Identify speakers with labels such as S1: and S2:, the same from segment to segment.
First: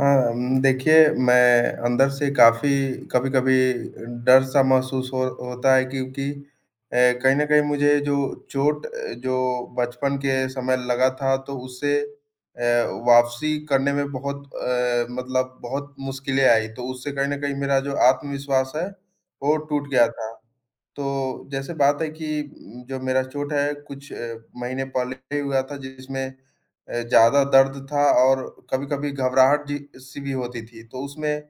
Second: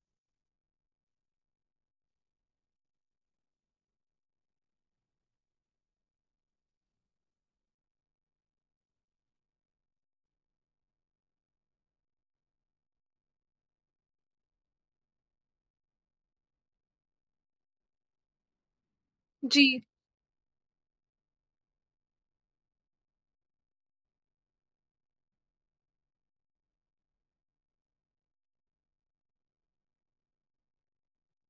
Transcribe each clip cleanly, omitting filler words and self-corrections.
S1: हाँ, देखिए मैं अंदर से काफ़ी कभी-कभी डर-सा महसूस हो होता है क्योंकि कहीं न कहीं मुझे जो चोट जो बचपन के समय लगा था तो उससे वापसी करने में बहुत अ, मतलब बहुत मुश्किलें आई। तो उससे कहीं न कहीं मेरा जो आत्मविश्वास है वो
S2: जी।
S1: टूट गया था। तो जैसे बात है कि जो मेरा चोट है कुछ महीने पहले ही हुआ था जिसमें ज़्यादा दर्द था और कभी-कभी घबराहट जी सी भी होती थी। तो उसमें अ,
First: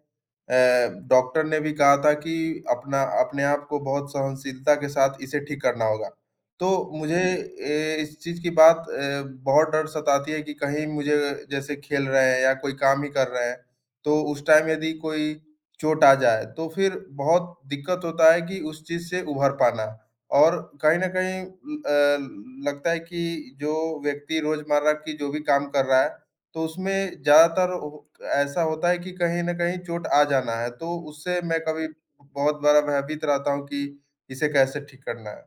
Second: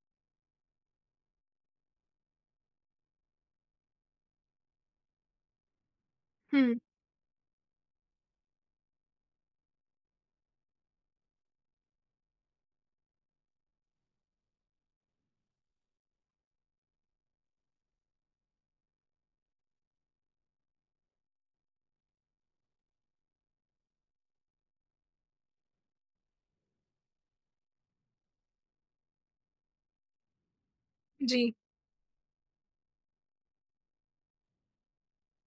S1: डॉक्टर ने भी कहा था कि अपना अपने आप को बहुत सहनशीलता के साथ इसे ठीक करना होगा। तो
S2: हुँ।
S1: मुझे इस चीज़ की बात बहुत डर सताती है कि कहीं मुझे जैसे खेल रहे हैं या कोई काम ही कर रहे हैं, तो उस टाइम यदि कोई चोट आ जाए, तो फिर बहुत दिक्कत होता है कि उस चीज़ से उभर पाना। और कहीं न कहीं लगता है कि जो व्यक्ति रोज़मर्रा की जो भी काम कर रहा है, तो उसमें ज़्यादातर ओ ऐसा होता है कि कहीं न कहीं चोट आ जाना है, तो उससे
S2: जी।
S1: मैं कभी बहुत बड़ा भयभीत रहता हूँ कि इसे कैसे ठीक करना है।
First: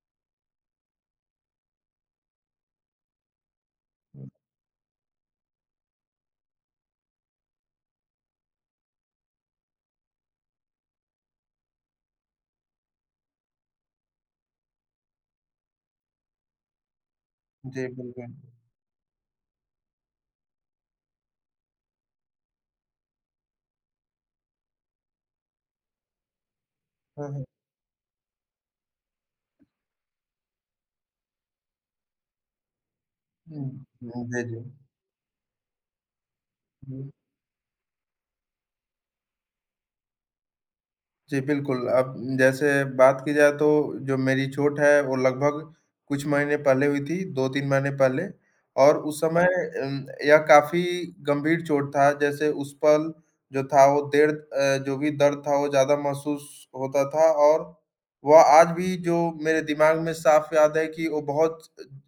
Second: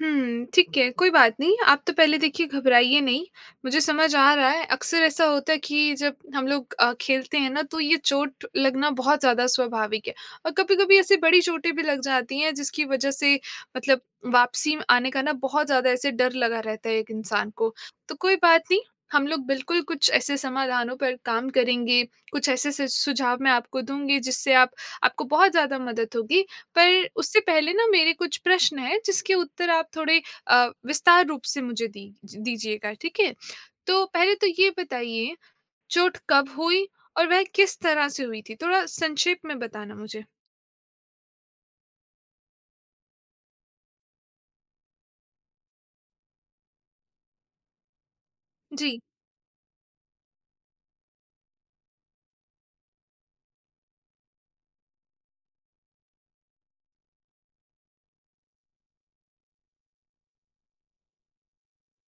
S2: हुँ। ठीक है, कोई बात नहीं। आप तो पहले देखिए घबराइए नहीं, मुझे समझ आ रहा है। अक्सर ऐसा होता है कि जब हम लोग खेलते हैं ना, तो ये चोट लगना बहुत ज़्यादा स्वाभाविक है और कभी-कभी ऐसी बड़ी चोटें भी लग जाती हैं, जिसकी वजह से मतलब वापसी में आने का ना बहुत ज़्यादा ऐसे डर लगा रहता है एक इंसान को।
S1: जी,
S2: तो
S1: बिल्कुल।
S2: कोई बात नहीं, हम लोग बिल्कुल कुछ ऐसे समाधानों पर काम करेंगे, कुछ ऐसे स सुझाव मैं आपको दूँगी, जिससे आप आपको बहुत ज़्यादा मदद होगी। पर
S1: हाँ,
S2: उससे
S1: हाँ।
S2: पहले ना मेरे कुछ प्रश्न हैं जिसके उत्तर आप थोड़े विस्तार रूप से मुझे दी दीजिएगा, ठीक है?
S1: हुँ,
S2: तो
S1: हुँ,
S2: पहले
S1: जी,
S2: तो
S1: जी।
S2: ये बताइए चोट कब हुई
S1: हुँ।
S2: और वह किस तरह से हुई थी? थोड़ा संक्षेप में बताना मुझे।
S1: जी, बिल्कुल। अब जैसे बात की जाए तो जो मेरी चोट है वो लगभग कुछ महीने पहले हुई थी, 2-3 महीने पहले और
S2: जी।
S1: उस समय यह काफ़ी गंभीर चोट था। जैसे उस पल जो था वो जो भी दर्द था वो ज़्यादा महसूस होता था और वह आज भी जो मेरे दिमाग में साफ याद है कि वो बहुत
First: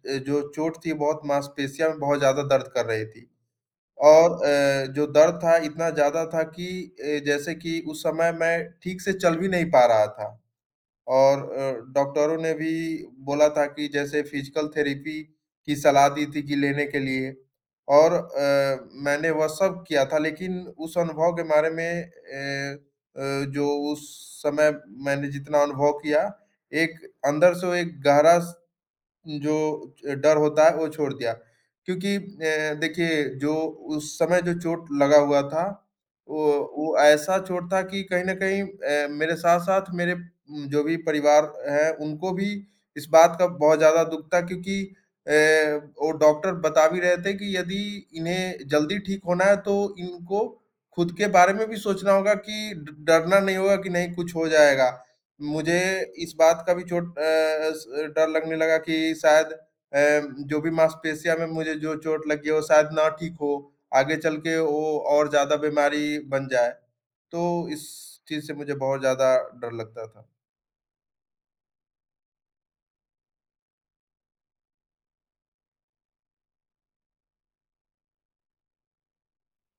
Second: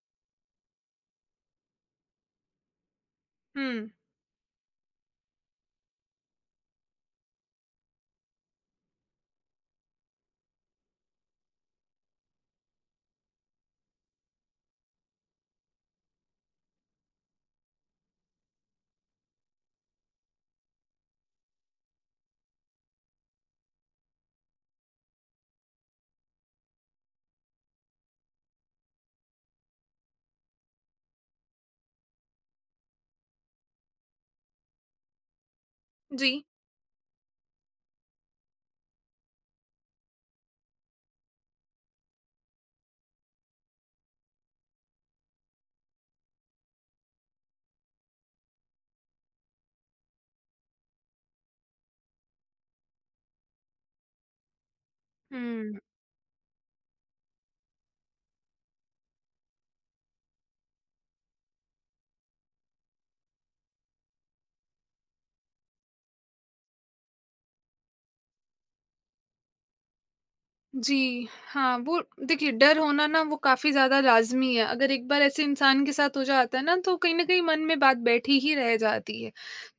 S1: अ, जो चोट थी बहुत मांसपेशियाँ में बहुत ज़्यादा दर्द कर रही थी।
S2: हुँ।
S1: और जो दर्द था इतना ज़्यादा था कि जैसे कि उस समय मैं ठीक से चल भी नहीं पा रहा था और डॉक्टरों ने भी बोला था कि जैसे फिजिकल थेरेपी की सलाह दी थी कि लेने के लिए और मैंने वह सब किया था लेकिन उस अनुभव के बारे में जो उस समय मैंने जितना अनुभव किया, एक अंदर से वो एक गहरा जो डर होता है वो छोड़ दिया। क्योंकि देखिए जो उस समय जो चोट लगा हुआ था,
S2: जी।
S1: वो वो ऐसा चोट था कि कहीं न कहीं मेरे साथ-साथ मेरे जो भी परिवार है उनको भी इस बात का बहुत ज़्यादा दुःख था क्योंकि अ, वो डॉक्टर बता भी रहे थे कि यदि इन्हें जल्दी ठीक होना है तो इनको खुद के बारे में भी सोचना होगा कि ड डरना नहीं होगा कि नहीं कुछ हो जाएगा। मुझे
S2: हुँ।
S1: इस बात का भी चोट अ, स डर लगने लगा कि शायद जो भी मांसपेशियाँ में मुझे जो चोट लगी है, वो शायद ना ठीक हो, आगे चल के वो और ज़्यादा बीमारी बन जाए। तो इस चीज़ से मुझे बहुत ज़्यादा डर लगता था।
S2: जी, हाँ, वो देखिए डर होना ना वो काफ़ी ज़्यादा लाज़मी है। अगर एक बार ऐसे इंसान के साथ हो जाता है ना तो कहीं न कहीं मन में बात बैठी ही रह जाती है।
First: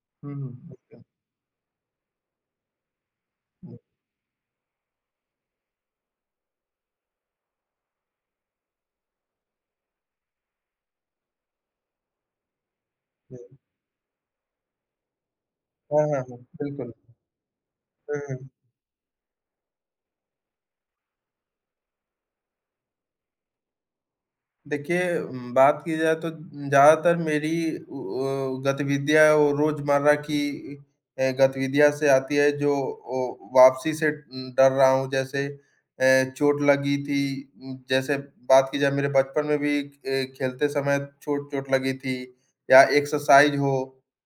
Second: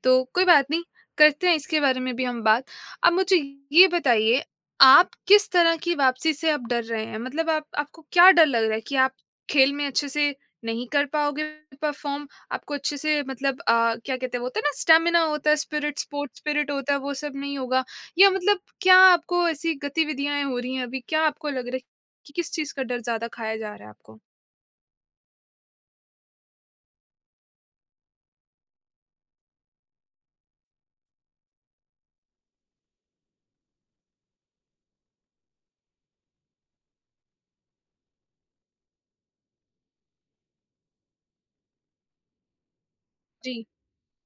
S2: तो
S1: हुँ,
S2: कोई
S1: हुँ।
S2: बात नहीं,
S1: बिल्कुल,
S2: करते हैं इसके बारे में भी हम बात। अब मुझे ये बताइए आप किस तरह की वापसी से आप डर रहे हैं? मतलब आप आपको क्या डर लग रहा है कि आप खेल में अच्छे से नहीं कर पाओगे परफ़ॉर्म? आपको अच्छे से
S1: हुँ, हुँ।
S2: मतलब क्या कहते हैं वो होता है ना स्टैमिना होता है, स्पिरिट
S1: हाँ, हाँ, हाँ,
S2: स्पोर्ट्स स्पिरिट
S1: बिल्कुल।
S2: होता है वो सब नहीं होगा
S1: हुँ,
S2: या
S1: हुँ।
S2: मतलब क्या आपको ऐसी गतिविधियाँ हो रही हैं अभी, क्या आपको लग रहा है कि किस चीज़ का डर ज़्यादा खाया जा रहा है आपको?
S1: देखिए बात की जाए तो ज़्यादातर मेरी गतिविधियाँ वो रोज़मर्रा की गतिविधियाँ से आती है जो ओ वापसी से डर रहा हूँ जैसे चोट लगी थी जैसे बात की जाए मेरे बचपन में भी खेलते समय चोट चोट लगी थी या
S2: जी।
S1: एक्सरसाइज़ हो,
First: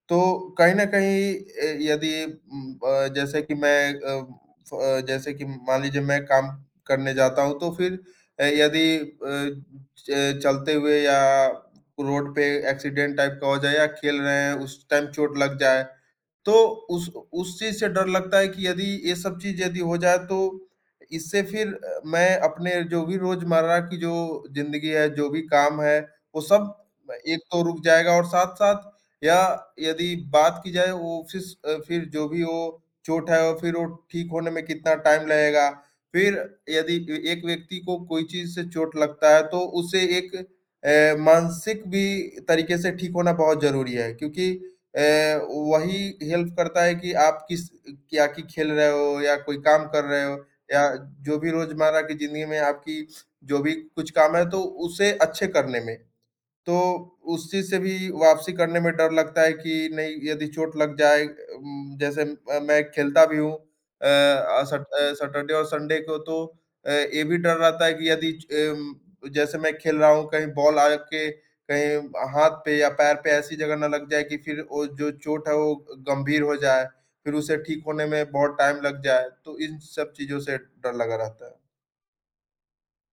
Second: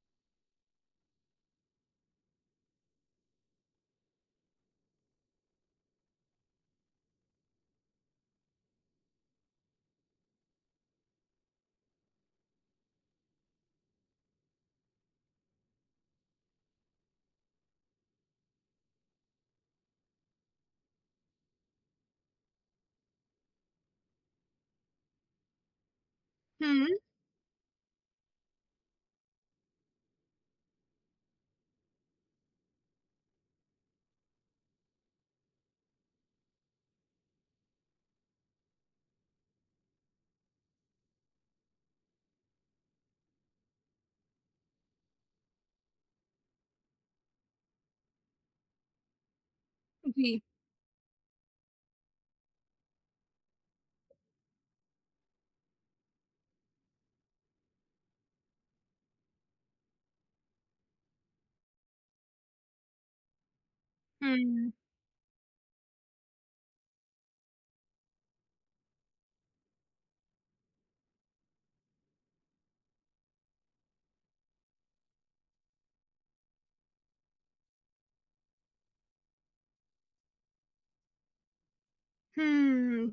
S1: तो कहीं न कहीं यदि उम, ब जैसे कि मैं अ, फ अ, जैसे कि मान लीजिए मैं काम करने जाता हूँ तो फिर यदि अ च चलते हुए या रोड पे एक्सीडेंट टाइप का हो जाए या खेल रहे हैं उस टाइम चोट लग जाए। तो उस उस चीज़ से डर लगता है कि यदि ये सब चीज़ यदि हो जाए तो इससे फिर मैं अपने जो भी रोज़मर्रा की जो ज़िंदगी है, जो भी काम है, वो सब
S2: हुँ,
S1: एक तो रुक जाएगा और साथ-साथ या यदि बात की जाए वो फिर जो भी वो चोट है और फिर वो ठीक होने में कितना टाइम लगेगा। फिर यदि ए एक व्यक्ति को कोई चीज़ से चोट लगता है तो उसे एक मानसिक भी तरीके से ठीक होना बहुत ज़रूरी है क्योंकि अ, वही हेल्प करता है कि आप किस क्या कि खेल रहे हो या कोई काम कर रहे हो
S2: जी।
S1: या जो भी रोज़मर्रा की ज़िंदगी में आपकी जो भी कुछ काम है तो उसे अच्छे करने में। तो उस चीज़ से भी वापसी करने में डर लगता है कि नहीं यदि चोट लग जाए उम, जैसे म मैं खेलता भी हूँ
S2: हुँ।
S1: सैटरडे और संडे को तो ये भी डर रहता है कि यदि जैसे मैं खेल रहा हूँ कहीं बॉल आके कहीं हाथ पे या पैर पे ऐसी जगह ना लग जाए कि फिर वो जो चोट है वो गंभीर हो जाए, फिर उसे ठीक होने में बहुत टाइम लग जाए, तो इन सब चीज़ों से डर लगा रहता है।
S2: हुँ।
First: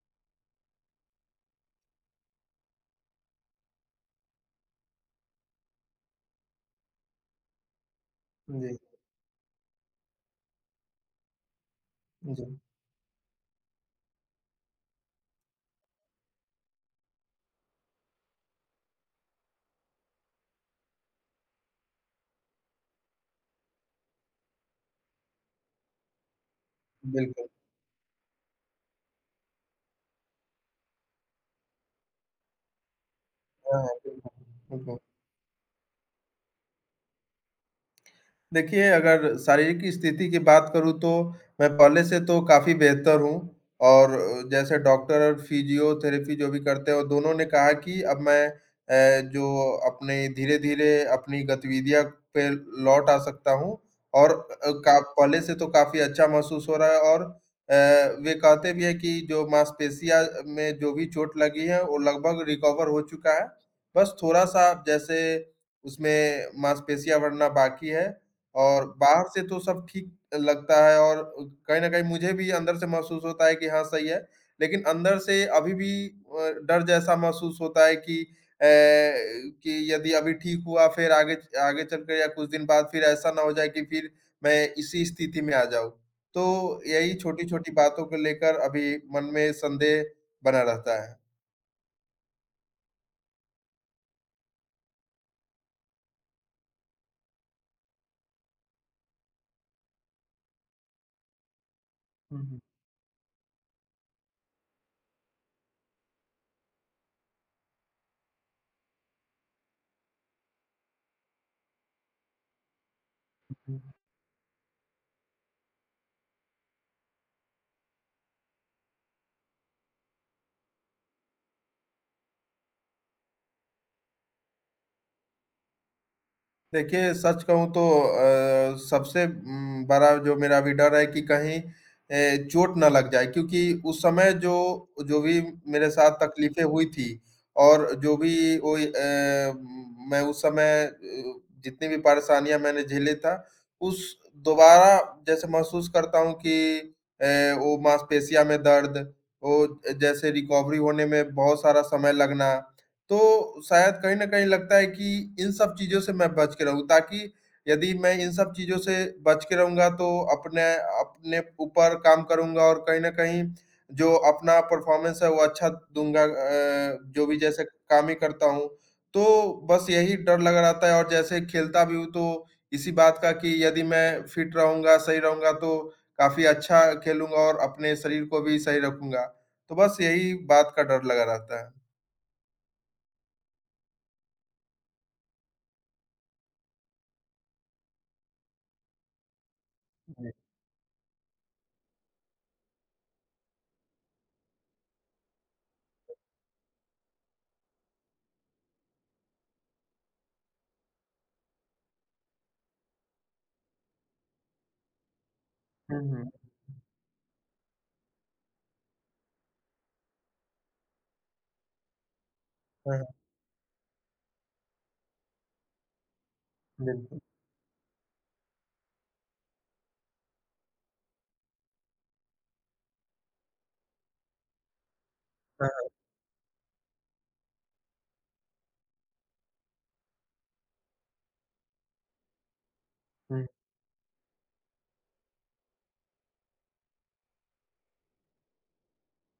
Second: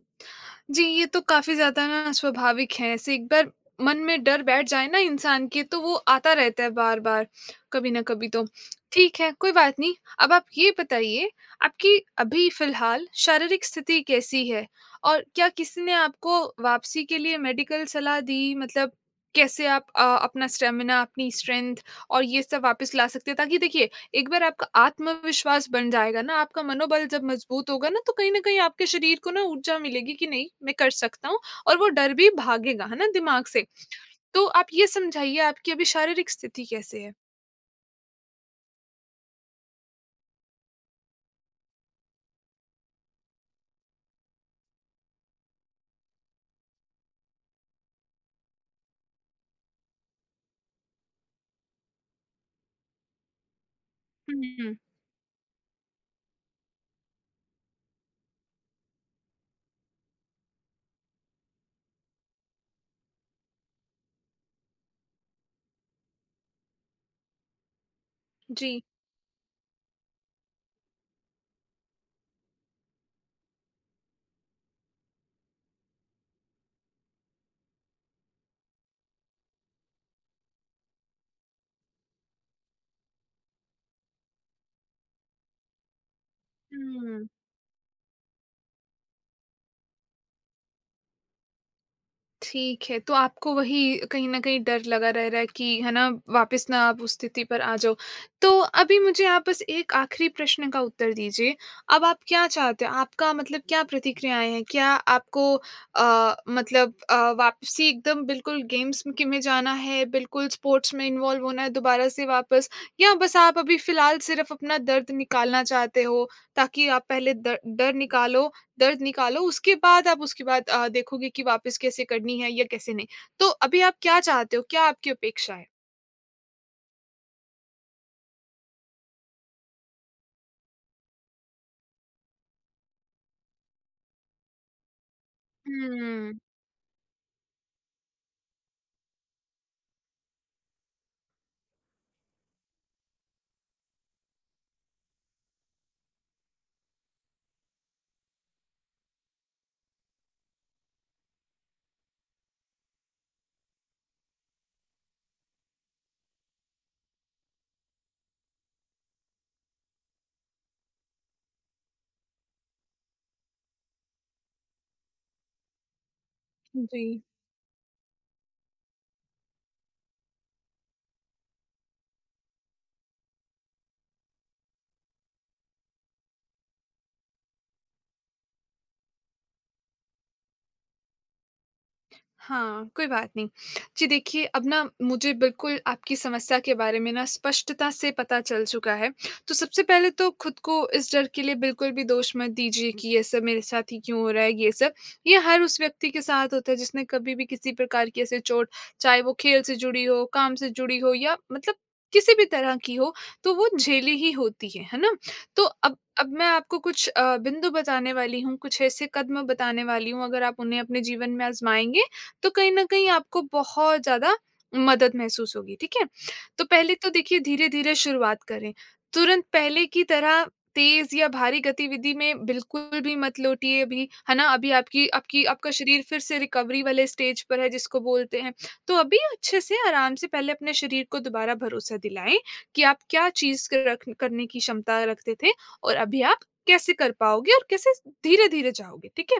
S2: जी, ये तो काफ़ी ज़्यादा ना स्वाभाविक है। ऐसे एक बार मन में डर बैठ जाए ना इंसान के तो वो आता रहता है बार-बार, कभी ना कभी तो।
S1: जी,
S2: ठीक है, कोई बात नहीं। अब आप ये बताइए आपकी
S1: जी।
S2: अभी फ़िलहाल शारीरिक स्थिति कैसी है? और क्या किसी ने आपको वापसी के लिए मेडिकल सलाह दी? मतलब कैसे आप अपना स्टेमिना, अपनी स्ट्रेंथ और ये सब वापस ला सकते हैं? ताकि देखिए एक बार आपका आत्मविश्वास बन जाएगा ना, आपका मनोबल जब
S1: बिल्कुल।
S2: मज़बूत होगा ना, तो कहीं न कहीं आपके शरीर को ना ऊर्जा मिलेगी कि नहीं मैं कर सकता हूँ और वो डर भी भागेगा, है ना, दिमाग से।
S1: हाँ, हाँ, बिल्कुल,
S2: तो आप ये
S1: बिल्कुल।
S2: समझाइए आपकी अभी शारीरिक स्थिति कैसे है?
S1: देखिए, अगर शारीरिक की स्थिति की बात करूँ तो मैं पहले से तो काफ़ी बेहतर हूँ और जैसे डॉक्टर और फिज़ियोथेरेपी जो भी करते हैं, वो दोनों ने कहा कि अब मैं जो अपने धीरे-धीरे अपनी गतिविधियाँ पे लौट आ सकता हूँ और
S2: हुँ, हुँ,
S1: अ,
S2: हुँ।
S1: का पहले से तो काफ़ी अच्छा महसूस हो रहा है और वे कहते भी हैं कि जो मांसपेशियाँ में जो भी चोट लगी है, वो लगभग रिकवर हो चुका है। बस थोड़ा-सा जैसे उसमें मांसपेशियाँ बढ़ना बाकी है
S2: जी।
S1: और बाहर से तो सब ठीक लगता है और कहीं न कहीं मुझे भी अंदर से महसूस होता है कि हाँ, सही है। लेकिन अंदर से अभी भी डर जैसा महसूस होता है कि यदि अभी ठीक हुआ फिर आगे आगे चलकर या कुछ दिन बाद फिर ऐसा ना हो जाए कि फिर मैं इसी स्थिति में आ जाऊँ। तो यही
S2: हुँ।
S1: छोटी-छोटी बातों को लेकर अभी मन में संदेह बना रहता है।
S2: ठीक है, तो आपको वही कहीं न कहीं डर लगा रह रहा है कि है ना, वापस ना आप उस स्थिति पर आ जाओ। तो अभी मुझे आप बस एक आखिरी प्रश्न का उत्तर दीजिए, अब आप
S1: हुँ,
S2: क्या
S1: हुँ,
S2: चाहते हो? आपका मतलब क्या प्रतिक्रियाएँ हैं? क्या आपको मतलब वापसी एकदम बिल्कुल गेम्स की में जाना है, बिल्कुल स्पोर्ट्स में इन्वॉल्व होना है दोबारा से वापस या बस आप अभी
S1: हुँ।
S2: फ़िलहाल सिर्फ़ अपना दर्द निकालना चाहते हो, ताकि आप पहले द डर निकालो दर्द निकालो, उसके बाद आप उसके बाद देखोगे कि वापस कैसे करनी है या कैसे नहीं। तो अभी आप क्या चाहते हो? क्या आपकी अपेक्षा है?
S1: देखिए, सच कहूँ तो सबसे बड़ा जो मेरा अभी डर है कि कहीं चोट ना लग जाए क्योंकि उस समय जो जो भी मेरे साथ
S2: हुँ,
S1: तकलीफ़ें हुई थी और जो भी वो ए, म मैं उस समय जितनी भी परेशानियाँ मैंने झेले था, उस दोबारा जैसे महसूस करता हूँ कि वो मांसपेशियाँ में दर्द, वो जैसे रिकवरी होने में बहुत सारा समय लगना तो शायद कहीं न कहीं लगता है कि इन सब चीज़ों से मैं बच के रहूँ ताकि यदि मैं इन सब चीज़ों से बच के रहूँगा तो अपने अपने ऊपर काम करूँगा और कहीं न कहीं जो अपना परफ़ॉर्मेंस है वो अच्छा दूँगा
S2: जी।
S1: जो भी जैसे काम ही करता हूँ। तो बस यही डर लगा रहता है और जैसे खेलता भी हूँ तो इसी बात का कि यदि मैं फ़िट रहूँगा, सही रहूँगा तो काफ़ी अच्छा खेलूँगा और अपने शरीर को भी सही रखूँगा। तो बस यही बात का डर लगा रहता है।
S2: हाँ, कोई बात नहीं। जी देखिए, अब ना मुझे बिल्कुल आपकी समस्या के बारे में ना स्पष्टता से पता चल चुका है। तो सबसे पहले तो
S1: जी।
S2: खुद को इस डर के लिए बिल्कुल भी दोष मत दीजिए कि ये सब मेरे साथ ही क्यों हो रहा है, ये सब। ये हर उस व्यक्ति के साथ होता है जिसने कभी भी किसी प्रकार की ऐसे चोट चाहे वो खेल से जुड़ी हो, काम से जुड़ी हो या मतलब किसी भी तरह की हो, तो वो झेली ही होती है ना? तो अब
S1: हुँ,
S2: अब
S1: हुँ।
S2: मैं आपको कुछ बिंदु बताने वाली हूँ, कुछ ऐसे कदम बताने वाली हूँ, अगर आप उन्हें अपने जीवन में आज़माएँगे तो कहीं न
S1: हाँ, हाँ,
S2: कहीं आपको बहुत ज़्यादा मदद महसूस होगी, ठीक है? तो पहले तो
S1: बिल्कुल।
S2: देखिए धीरे-धीरे शुरुआत करें। तुरंत पहले की तरह तेज़ या भारी गतिविधि में बिल्कुल भी मत लौटिए अभी, है ना? अभी आपकी आपकी
S1: हाँ,
S2: आपका
S1: हाँ।
S2: शरीर फिर से रिकवरी वाले स्टेज पर है जिसको बोलते हैं। तो अभी अच्छे से आराम से पहले अपने शरीर को दोबारा भरोसा दिलाएँ कि आप क्या
S1: हुँ,
S2: चीज़ क रख करने की क्षमता रखते थे और अभी आप कैसे कर पाओगे और कैसे धीरे-धीरे जाओगे, ठीक है?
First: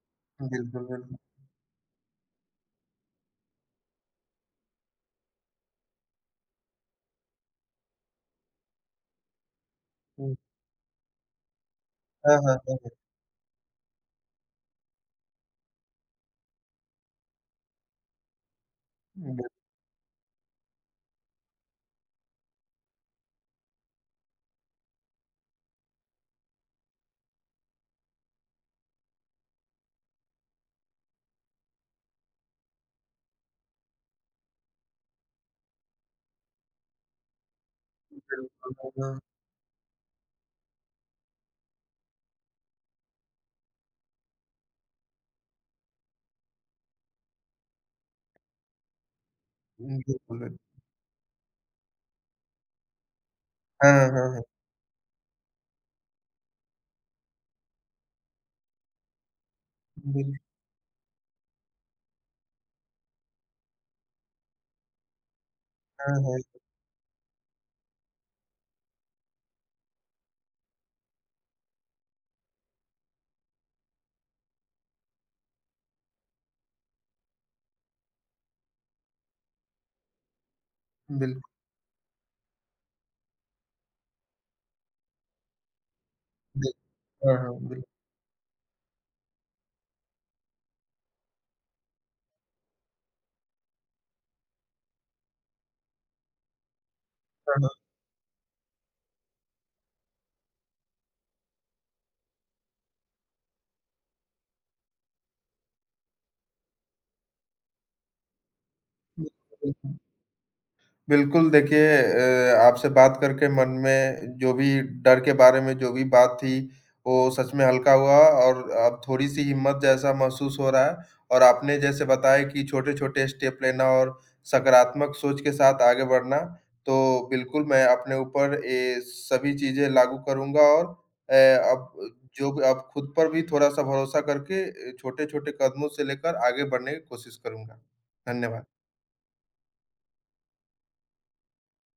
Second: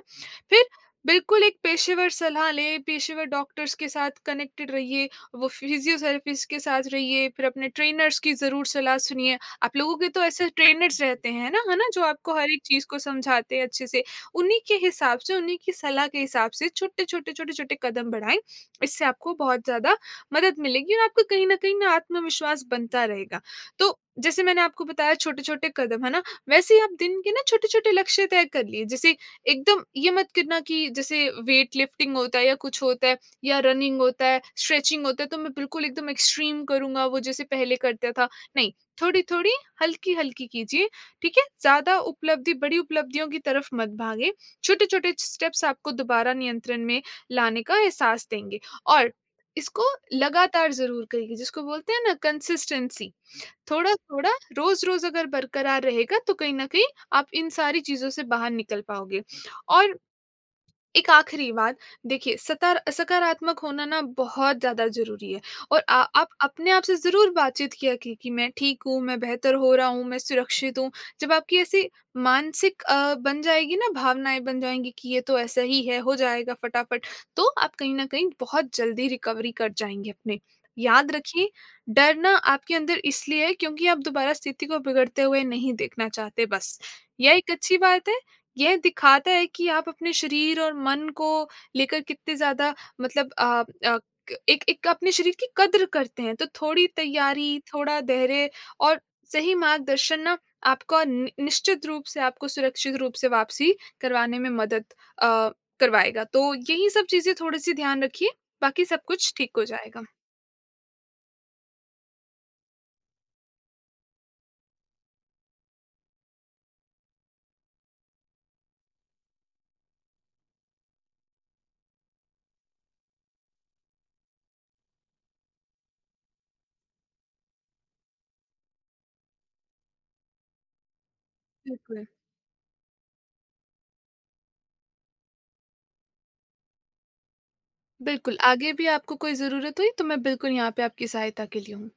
S2: फिर
S1: बिल्कुल, बिल्कुल।
S2: बिल्कुल, एक पेशेवर सलाह लें, पेशेवर डॉक्टर्स के साथ कनेक्टेड रहिए, वो फिज़ियोथेरेपिस्ट के साथ रहिए, फिर अपने ट्रेनर्स की ज़रूर सलाह सुनिए। आप लोगों के तो
S1: हुँ,
S2: ऐसे ट्रेनर्स रहते हैं ना, है ना? जो
S1: हाँ,
S2: आपको हर
S1: हाँ,
S2: एक
S1: हाँ,
S2: चीज़
S1: हाँ।
S2: को समझाते हैं अच्छे से। उन्हीं के हिसाब से, उन्हीं की सलाह के हिसाब से छोटे-छोटे, छोटे-छोटे कदम बढ़ाएँ, इससे आपको
S1: बिल्कुल, बिल्कुल,
S2: बहुत ज़्यादा मदद मिलेगी और आपका कहीं न कहीं ना आत्मविश्वास बनता रहेगा। तो जैसे मैंने आपको बताया छोटे-छोटे कदम, है ना? वैसे ही आप दिन के ना छोटे-छोटे लक्ष्य तय कर लिए, जैसे एकदम ये मत करना कि जैसे वेट लिफ्टिंग होता है या कुछ होता है या रनिंग होता है, स्ट्रेचिंग होता है तो मैं बिल्कुल एकदम एक्सट्रीम करूँगा वो जैसे पहले करता था। नहीं,
S1: हाँ, हाँ।
S2: थोड़ी-थोड़ी, हल्की-हल्की कीजिए, ठीक है? ज़्यादा उपलब्धि बड़ी उपलब्धियों की तरफ मत भागें। छोटे-छोटे स्टेप्स आपको दोबारा नियंत्रण में लाने का एहसास देंगे और इसको
S1: हुँ, बिल्कुल, बिल्कुल।
S2: लगातार ज़रूर करिए, जिसको बोलते हैं ना कंसिस्टेंसी।
S1: हाँ, हाँ,
S2: थोड़ा-थोड़ा,
S1: हाँ।
S2: रोज़-रोज़ अगर बरकरार रहेगा तो कहीं न कहीं आप इन सारी चीज़ों से बाहर निकल पाओगे और
S1: बिल
S2: एक आखिरी बात, देखिए सतर सकारात्मक होना ना बहुत ज़्यादा ज़रूरी है और आ
S1: हाँ,
S2: आप
S1: हाँ।
S2: अपने आप से ज़रूर बातचीत किया कि मैं ठीक हूँ, मैं बेहतर हो रहा हूँ, मैं सुरक्षित हूँ। जब आपकी ऐसी मानसिक बन जाएगी ना भावनाएँ बन जाएँगी कि ये तो ऐसा ही है, हो जाएगा फटाफट, तो आप कहीं न कहीं बहुत जल्दी रिकवरी कर जाएँगे अपने। याद
S1: बिल्कुल,
S2: रखिए, डर ना आपके अंदर इसलिए है क्योंकि आप दोबारा स्थिति को बिगड़ते हुए नहीं देखना चाहते बस।
S1: बिल्कुल।
S2: यह
S1: हाँ,
S2: एक
S1: हाँ,
S2: अच्छी
S1: बिल्कुल,
S2: बात है ये दिखाता है कि आप अपने शरीर और मन को लेकर कितने ज़्यादा मतलब अ, क एक एक अपने शरीर की कद्र करते हैं। तो थोड़ी
S1: हाँ,
S2: तैयारी,
S1: हाँ।
S2: थोड़ा धैर्य और सही मार्गदर्शन ना आपका नि निश्चित रूप से आपको सुरक्षित रूप से वापसी करवाने में मदद अ, करवाएगा। तो यही सब चीज़ें थोड़ी-सी ध्यान रखिए, बाकी सब कुछ ठीक
S1: बिल्कुल,
S2: हो
S1: बिल्कुल।
S2: जाएगा।
S1: बिल्कुल, देखिए आपसे बात करके मन में जो भी डर के बारे में जो भी बात थी, वो सच में हल्का हुआ और अब थोड़ी-सी हिम्मत जैसा महसूस हो रहा है और आपने जैसे बताया कि छोटे-छोटे स्टेप लेना और सकारात्मक सोच के साथ आगे बढ़ना, तो बिल्कुल मैं अपने ऊपर ये सभी चीज़ें लागू करूँगा और अ,
S2: बिल्कुल,
S1: अब जो भी अब खुद पर भी थोड़ा-सा भरोसा करके छोटे-छोटे कदमों से लेकर आगे बढ़ने की कोशिश करूँगा।
S2: बिल्कुल। आगे
S1: धन्यवाद।
S2: भी आपको कोई ज़रूरत हुई तो मैं बिल्कुल यहाँ पे आपकी सहायता के लिए हूँ।